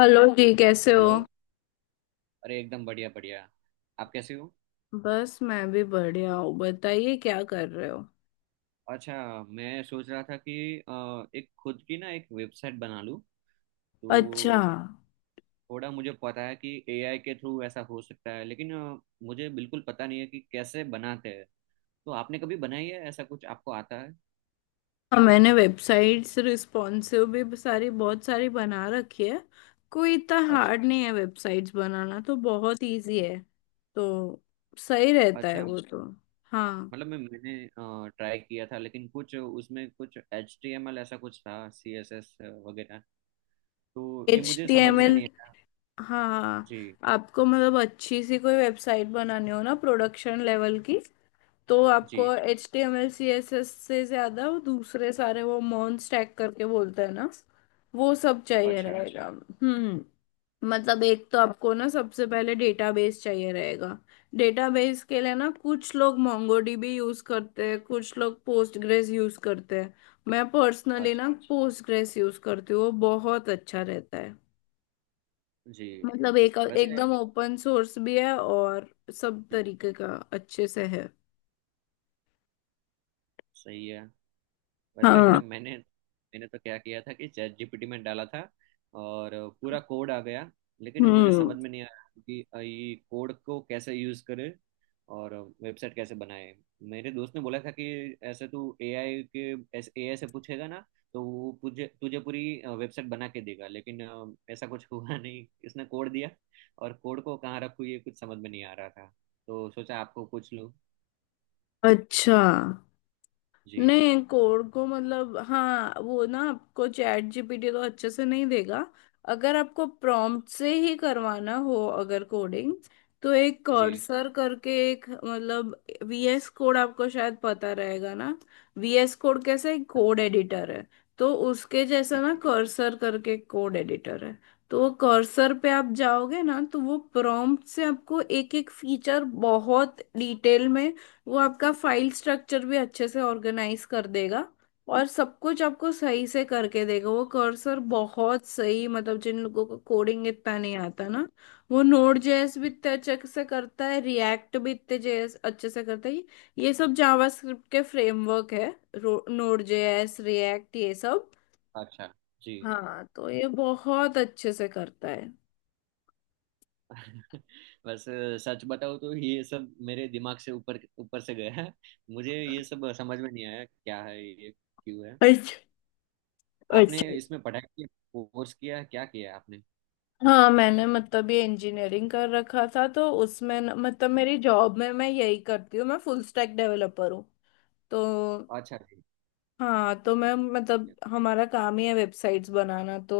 Hello जी, कैसे हो? हेलो। अरे एकदम बढ़िया बढ़िया। आप कैसे हो? बस मैं भी बढ़िया हूँ, बताइए क्या कर रहे हो? अच्छा। मैं सोच रहा था कि एक खुद की ना एक वेबसाइट बना लूँ अच्छा। तो थोड़ा मुझे पता है कि एआई के थ्रू ऐसा हो सकता है, लेकिन मुझे बिल्कुल पता नहीं है कि कैसे बनाते हैं। तो आपने कभी बनाई है ऐसा कुछ? आपको आता है? हाँ, मैंने वेबसाइट्स रिस्पॉन्सिव भी सारी बहुत सारी बना रखी है। कोई इतना अच्छा। हार्ड नहीं है, वेबसाइट्स बनाना तो बहुत इजी है। तो सही रहता है अच्छा। वो तो। हाँ। मतलब मैंने ट्राई किया था, लेकिन कुछ उसमें कुछ HTML ऐसा कुछ था, CSS वगैरह। तो ये एच मुझे टी समझ एम में एल। नहीं आया। हाँ हाँ। जी। आपको मतलब अच्छी सी कोई वेबसाइट बनानी हो ना प्रोडक्शन लेवल की, तो आपको जी। HTML CSS से ज्यादा वो दूसरे सारे वो मॉन स्टैक करके बोलते हैं ना, वो सब चाहिए अच्छा। रहेगा। हम्म। मतलब एक तो आपको ना सबसे पहले डेटाबेस चाहिए रहेगा। डेटाबेस के लिए ना कुछ लोग MongoDB यूज करते हैं, कुछ लोग पोस्टग्रेस यूज करते हैं। मैं पर्सनली अच्छा। ना पोस्टग्रेस यूज करती हूँ, वो बहुत अच्छा रहता है। जी। मतलब एक वैसे एकदम ओपन सोर्स भी है और सब जी, तरीके का अच्छे से है। सही है। वैसे हाँ। मैंने मैंने तो क्या किया था कि चैट जीपीटी में डाला था और पूरा कोड आ गया। लेकिन वो मुझे हम्म। समझ में नहीं आया कि ये कोड को कैसे यूज करे और वेबसाइट कैसे बनाए। मेरे दोस्त ने बोला था कि ऐसे तू एआई से पूछेगा ना तो वो तुझे तुझे पूरी वेबसाइट बना के देगा, लेकिन ऐसा कुछ हुआ नहीं। इसने कोड दिया और कोड को कहाँ रखूँ ये कुछ समझ में नहीं आ रहा था। तो सोचा आपको पूछ लूँ। अच्छा। जी। नहीं, कोड को मतलब हाँ वो ना आपको चैट GPT तो अच्छे से नहीं देगा। अगर आपको प्रॉम्प्ट से ही करवाना हो अगर कोडिंग, तो एक जी। कर्सर करके एक मतलब VS कोड आपको शायद पता रहेगा ना। VS कोड कैसे एक कोड अच्छा। एडिटर है। तो उसके जी जैसा ना जी कर्सर करके कोड एडिटर है। तो वो कर्सर पे आप जाओगे ना तो वो प्रॉम्प्ट से आपको एक एक फीचर बहुत डिटेल में, वो आपका फाइल स्ट्रक्चर भी अच्छे से ऑर्गेनाइज कर देगा। और सब कुछ आपको सही से करके देगा। वो कर्सर बहुत सही मतलब जिन लोगों को कोडिंग इतना नहीं आता ना, वो Node JS भी जी, इतने अच्छे से करता है, रिएक्ट भी इतने जेएस अच्छे से करता है। ये सब जावास्क्रिप्ट के फ्रेमवर्क है, Node JS रिएक्ट ये सब। अच्छा जी। हाँ तो ये बहुत अच्छे से करता है। बस सच बताऊं तो ये सब मेरे दिमाग से ऊपर ऊपर से गया है। मुझे ये सब समझ में नहीं आया, क्या है ये, क्यों है। अच्छा। आपने अच्छा। इसमें पढ़ाई की? कोर्स किया है? क्या किया है आपने? हाँ मैंने मतलब ये इंजीनियरिंग कर रखा था तो उसमें मतलब मेरी जॉब में मैं यही करती हूँ, मैं फुल स्टैक डेवलपर हूँ। तो अच्छा जी। हाँ तो मैं ठीक मतलब है। हमारा काम ही है वेबसाइट्स बनाना तो।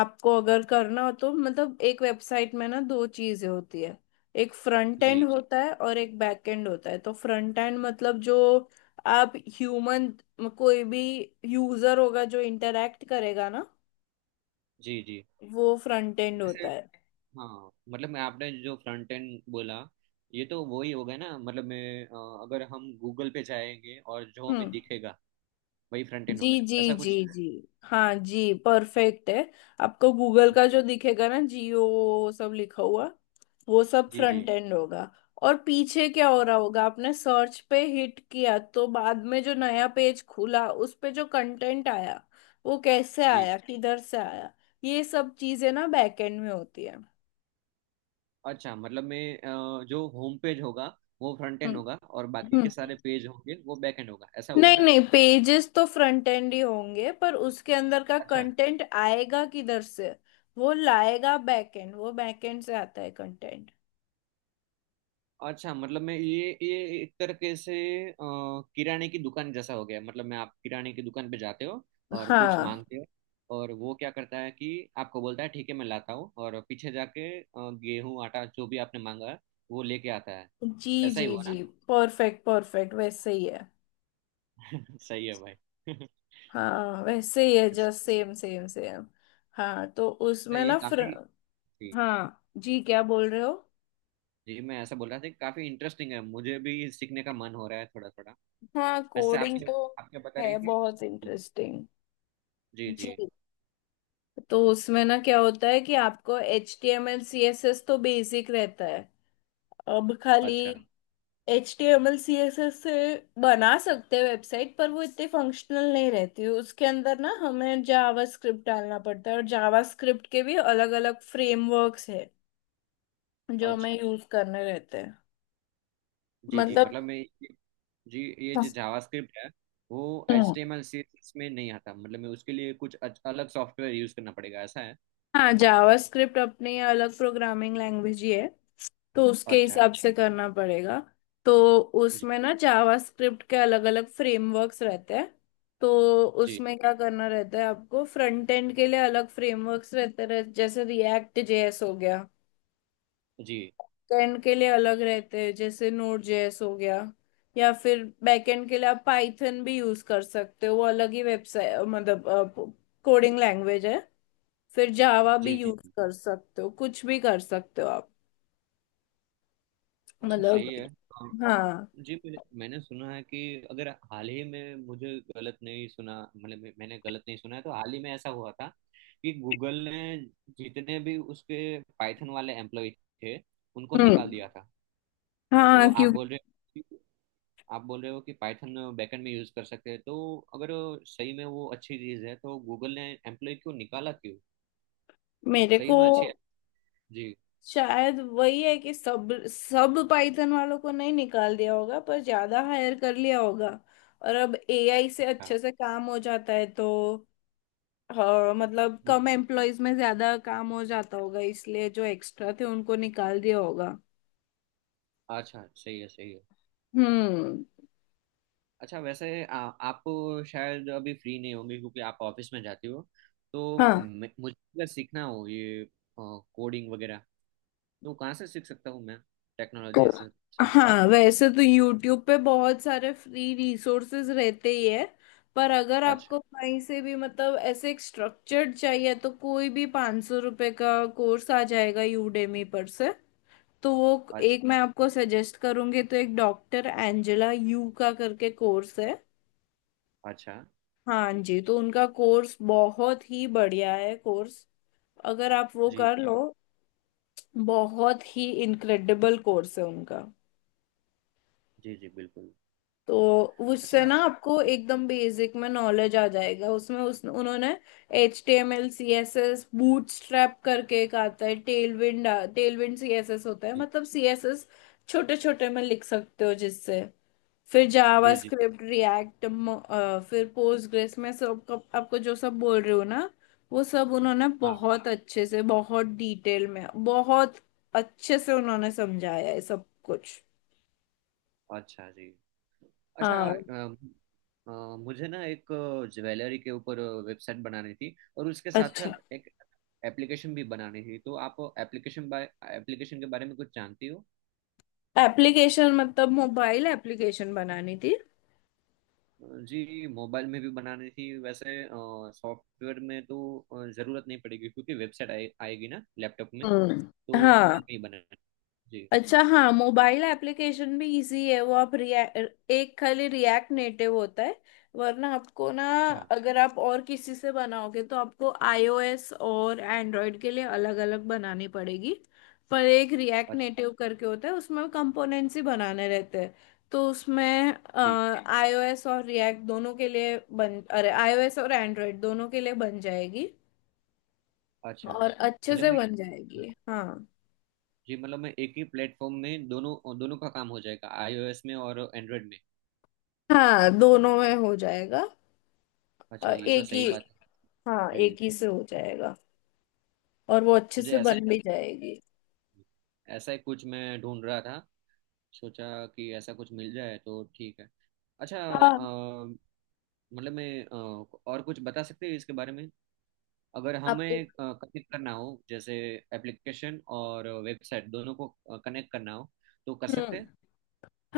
आपको अगर करना हो तो मतलब एक वेबसाइट में ना दो चीजें होती है। एक फ्रंट एंड जी। होता है और एक बैक एंड होता है। तो फ्रंट एंड मतलब जो आप ह्यूमन कोई भी यूजर होगा जो इंटरेक्ट करेगा ना, जी। जी। वो फ्रंट एंड जैसे होता है। हाँ, मतलब मैं, आपने जो फ्रंट एंड बोला ये तो वही हो गया ना। मतलब मैं अगर हम गूगल पे जाएंगे और जो हमें हम्म। दिखेगा वही फ्रंट एंड हो जी गया, जी ऐसा जी कुछ? जी। हाँ जी, परफेक्ट है। आपको गूगल का जो जी दिखेगा ना जियो सब लिखा हुआ, वो सब जी जी फ्रंट एंड होगा। और पीछे क्या हो रहा होगा, आपने सर्च पे हिट किया तो बाद में जो नया पेज खुला उस पे जो कंटेंट आया, वो कैसे जी। आया किधर से आया, ये सब चीजें ना बैक एंड में होती है। अच्छा। मतलब मैं जो होम पेज होगा वो फ्रंट एंड होगा और बाकी हम्म। के सारे पेज होंगे वो बैक एंड होगा, ऐसा होगा नहीं ना? नहीं, पेजेस तो फ्रंट एंड ही होंगे पर उसके अंदर का अच्छा। कंटेंट आएगा किधर से, वो लाएगा बैक एंड, वो बैक एंड से आता है कंटेंट। अच्छा मतलब मैं ये एक तरीके से अ, किराने की दुकान जैसा हो गया। मतलब मैं आप किराने की दुकान पे जाते हो और कुछ हाँ मांगते हो, और वो क्या करता है कि आपको बोलता है ठीक है मैं लाता हूँ, और पीछे जाके गेहूं आटा जो भी आपने मांगा है वो लेके आता है। जी ऐसा ही जी हुआ ना? जी। परफेक्ट परफेक्ट, वैसे ही है। सही है भाई। हाँ वैसे ही है, जस्ट अच्छा, सेम सेम सेम। हाँ तो उसमें ये ना काफी। जी। हाँ जी, क्या बोल रहे हो? जी, मैं ऐसा बोल रहा था कि काफी इंटरेस्टिंग है। मुझे भी सीखने का मन हो रहा है थोड़ा थोड़ा। हाँ वैसे कोडिंग आपकी, तो आप क्या बता रही है थी? बहुत जी। इंटरेस्टिंग। जी जी। जी। तो उसमें ना क्या होता है कि आपको H T M L C S S तो बेसिक रहता है। अब खाली अच्छा। HTML CSS से बना सकते हैं वेबसाइट पर वो इतनी फंक्शनल नहीं रहती। उसके अंदर ना हमें जावा स्क्रिप्ट डालना पड़ता है और जावा स्क्रिप्ट के भी अलग अलग फ्रेमवर्क्स है जो अच्छा हमें यूज करने रहते हैं। जी। जी मतलब। मतलब मैं, जी ये जो जावास्क्रिप्ट है वो H hmm. T M L CSS में नहीं आता। मतलब मैं उसके लिए कुछ अलग सॉफ्टवेयर यूज करना पड़ेगा, ऐसा है? हाँ जावास्क्रिप्ट अपनी अलग प्रोग्रामिंग लैंग्वेज ही है, तो उसके अच्छा। हिसाब से करना पड़ेगा। तो जी। उसमें ना जावास्क्रिप्ट के अलग अलग फ्रेमवर्क्स रहते हैं। तो जी। उसमें क्या करना रहता है आपको फ्रंट एंड के लिए अलग फ्रेमवर्क्स रहते रह जैसे React JS हो गया। जी। एंड के लिए अलग रहते हैं जैसे Node JS हो गया। या फिर बैकएंड के लिए आप पाइथन भी यूज कर सकते हो, वो अलग ही वेबसाइट मतलब कोडिंग लैंग्वेज है। फिर जावा भी जी जी। यूज कर सकते हो, कुछ भी कर सकते हो आप। अच्छा मतलब सही है। हाँ। जी मैंने मैंने सुना है कि अगर हाल ही में मुझे गलत नहीं सुना, मतलब मैंने गलत नहीं सुना है, तो हाल ही में ऐसा हुआ था कि गूगल ने जितने भी उसके पाइथन वाले एम्प्लॉय थे उनको निकाल हम्म। दिया था। तो हाँ क्योंकि आप बोल रहे हो कि पाइथन बैकएंड में यूज कर सकते हैं, तो अगर सही में वो अच्छी चीज है तो गूगल ने एम्प्लॉय क्यों निकाला, क्यों? मेरे सही को में अच्छी है? जी। शायद वही है कि सब सब पाइथन वालों को नहीं निकाल दिया होगा पर ज्यादा हायर कर लिया होगा। और अब AI से अच्छा। अच्छे से काम हो जाता है तो हाँ, मतलब जी। कम जी। एम्प्लॉयज में ज्यादा काम हो जाता होगा इसलिए जो एक्स्ट्रा थे उनको निकाल दिया होगा। अच्छा सही है सही है। हम्म। अच्छा वैसे आप शायद अभी फ्री नहीं होंगे क्योंकि आप ऑफिस में जाती हो, तो हाँ मुझे अगर सीखना हो ये कोडिंग वगैरह तो कहाँ से सीख सकता हूँ मैं, तो टेक्नोलॉजी से सब? हाँ वैसे तो YouTube पे बहुत सारे फ्री रिसोर्सेज रहते ही है। पर अगर अच्छा। आपको कहीं से भी मतलब ऐसे एक स्ट्रक्चर्ड चाहिए तो कोई भी 500 रुपये का कोर्स आ जाएगा Udemy पर से। तो वो अच्छा। एक मैं आपको सजेस्ट करूंगी तो एक डॉक्टर एंजेला यू का करके कोर्स है। अच्छा। हाँ जी, तो उनका कोर्स बहुत ही बढ़िया है कोर्स। अगर आप वो जी कर लो, बहुत ही इनक्रेडिबल कोर्स है उनका। जी जी, बिल्कुल। तो उससे अच्छा ना आपको जी। एकदम बेसिक में नॉलेज आ जाएगा। उसमें उस उन्होंने HTML CSS बूटस्ट्रैप करके एक आता है टेलविंड। टेलविंड CSS होता है, जी मतलब CSS छोटे छोटे में लिख सकते हो जिससे। फिर जावा जी जी। Script React. फिर पोस्टग्रेस में आपको जो सब बोल रहे हो ना, वो सब उन्होंने हाँ। बहुत अच्छे से बहुत डिटेल में बहुत अच्छे से उन्होंने समझाया है सब कुछ। अच्छा जी। अच्छा हाँ। मुझे ना एक ज्वेलरी के ऊपर वेबसाइट बनानी थी, और उसके साथ अच्छा। साथ एक एप्लीकेशन भी बनानी थी। तो आप एप्लीकेशन, बाय एप्लीकेशन के बारे में कुछ जानती हो? एप्लीकेशन मतलब मोबाइल एप्लीकेशन बनानी थी? जी मोबाइल में भी बनानी थी। वैसे सॉफ्टवेयर में तो जरूरत नहीं पड़ेगी क्योंकि वेबसाइट आएगी ना लैपटॉप में। हम्म। तो हाँ। मोबाइल में ही बनाना है। जी। अच्छा हाँ, मोबाइल एप्लीकेशन भी इजी है। वो आप रिएक्ट एक खाली रिएक्ट नेटिव होता है। वरना आपको ना अच्छा। अगर आप और किसी से बनाओगे तो आपको iOS और एंड्रॉयड के लिए अलग अलग बनानी पड़ेगी। पर एक रिएक्ट अच्छा नेटिव करके होता है उसमें कंपोनेंट्स ही बनाने रहते हैं। तो उसमें जी। iOS और रिएक्ट दोनों के लिए बन अरे iOS और एंड्रॉयड दोनों के लिए बन जाएगी। अच्छा और अच्छे मतलब से मैं, बन जाएगी। हाँ। जी मतलब मैं एक ही प्लेटफॉर्म में दोनों दोनों का काम हो जाएगा, आईओएस में और एंड्रॉयड में? हाँ दोनों में हो जाएगा। अच्छा, ये तो एक ही, सही बात है। हाँ जी एक ही से हो जाएगा। और वो अच्छे मुझे से बन भी जाएगी। ऐसा ही कुछ मैं ढूंढ रहा था। सोचा कि ऐसा कुछ मिल जाए तो ठीक है। अच्छा हाँ। मतलब मैं और कुछ बता सकते हैं इसके बारे में? अगर हमें आपको। कनेक्ट करना हो, जैसे एप्लीकेशन और वेबसाइट दोनों को कनेक्ट करना हो, तो कर सकते हम्म। हैं?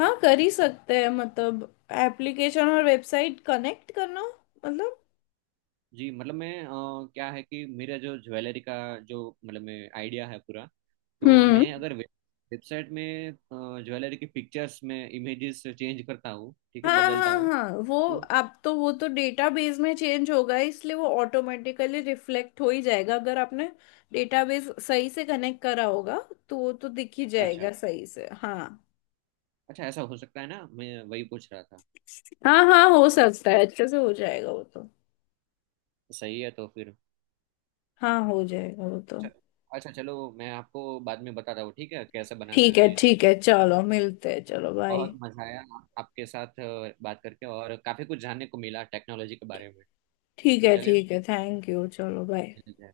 हाँ कर ही सकते हैं मतलब एप्लीकेशन और वेबसाइट कनेक्ट करना मतलब। जी मतलब मैं क्या है कि मेरा जो ज्वेलरी का जो मतलब मैं आइडिया है पूरा। तो हम्म। मैं अगर वेबसाइट में ज्वेलरी की पिक्चर्स में इमेजेस चेंज करता हूँ, ठीक है, हाँ बदलता हाँ हूँ हाँ, वो तो, आप तो वो तो डेटाबेस में चेंज होगा इसलिए वो ऑटोमेटिकली रिफ्लेक्ट हो ही जाएगा अगर आपने डेटाबेस सही से कनेक्ट करा होगा। तो वो तो दिख ही अच्छा। जाएगा सही से, हाँ। अच्छा ऐसा हो सकता है ना? मैं वही पूछ रहा था। हाँ हाँ हो सकता है, अच्छे से हो जाएगा वो तो। सही है तो फिर, हाँ हो जाएगा वो तो। च- अच्छा चलो मैं आपको बाद में बताता हूँ, ठीक है, कैसे बनाना ठीक है है ये सब। ठीक है, चलो मिलते हैं, चलो बाय। बहुत मजा आया आपके साथ बात करके, और काफी कुछ जानने को मिला टेक्नोलॉजी के बारे में। ठीक है चलिए ठीक है, थैंक यू, चलो बाय। मिलते हैं।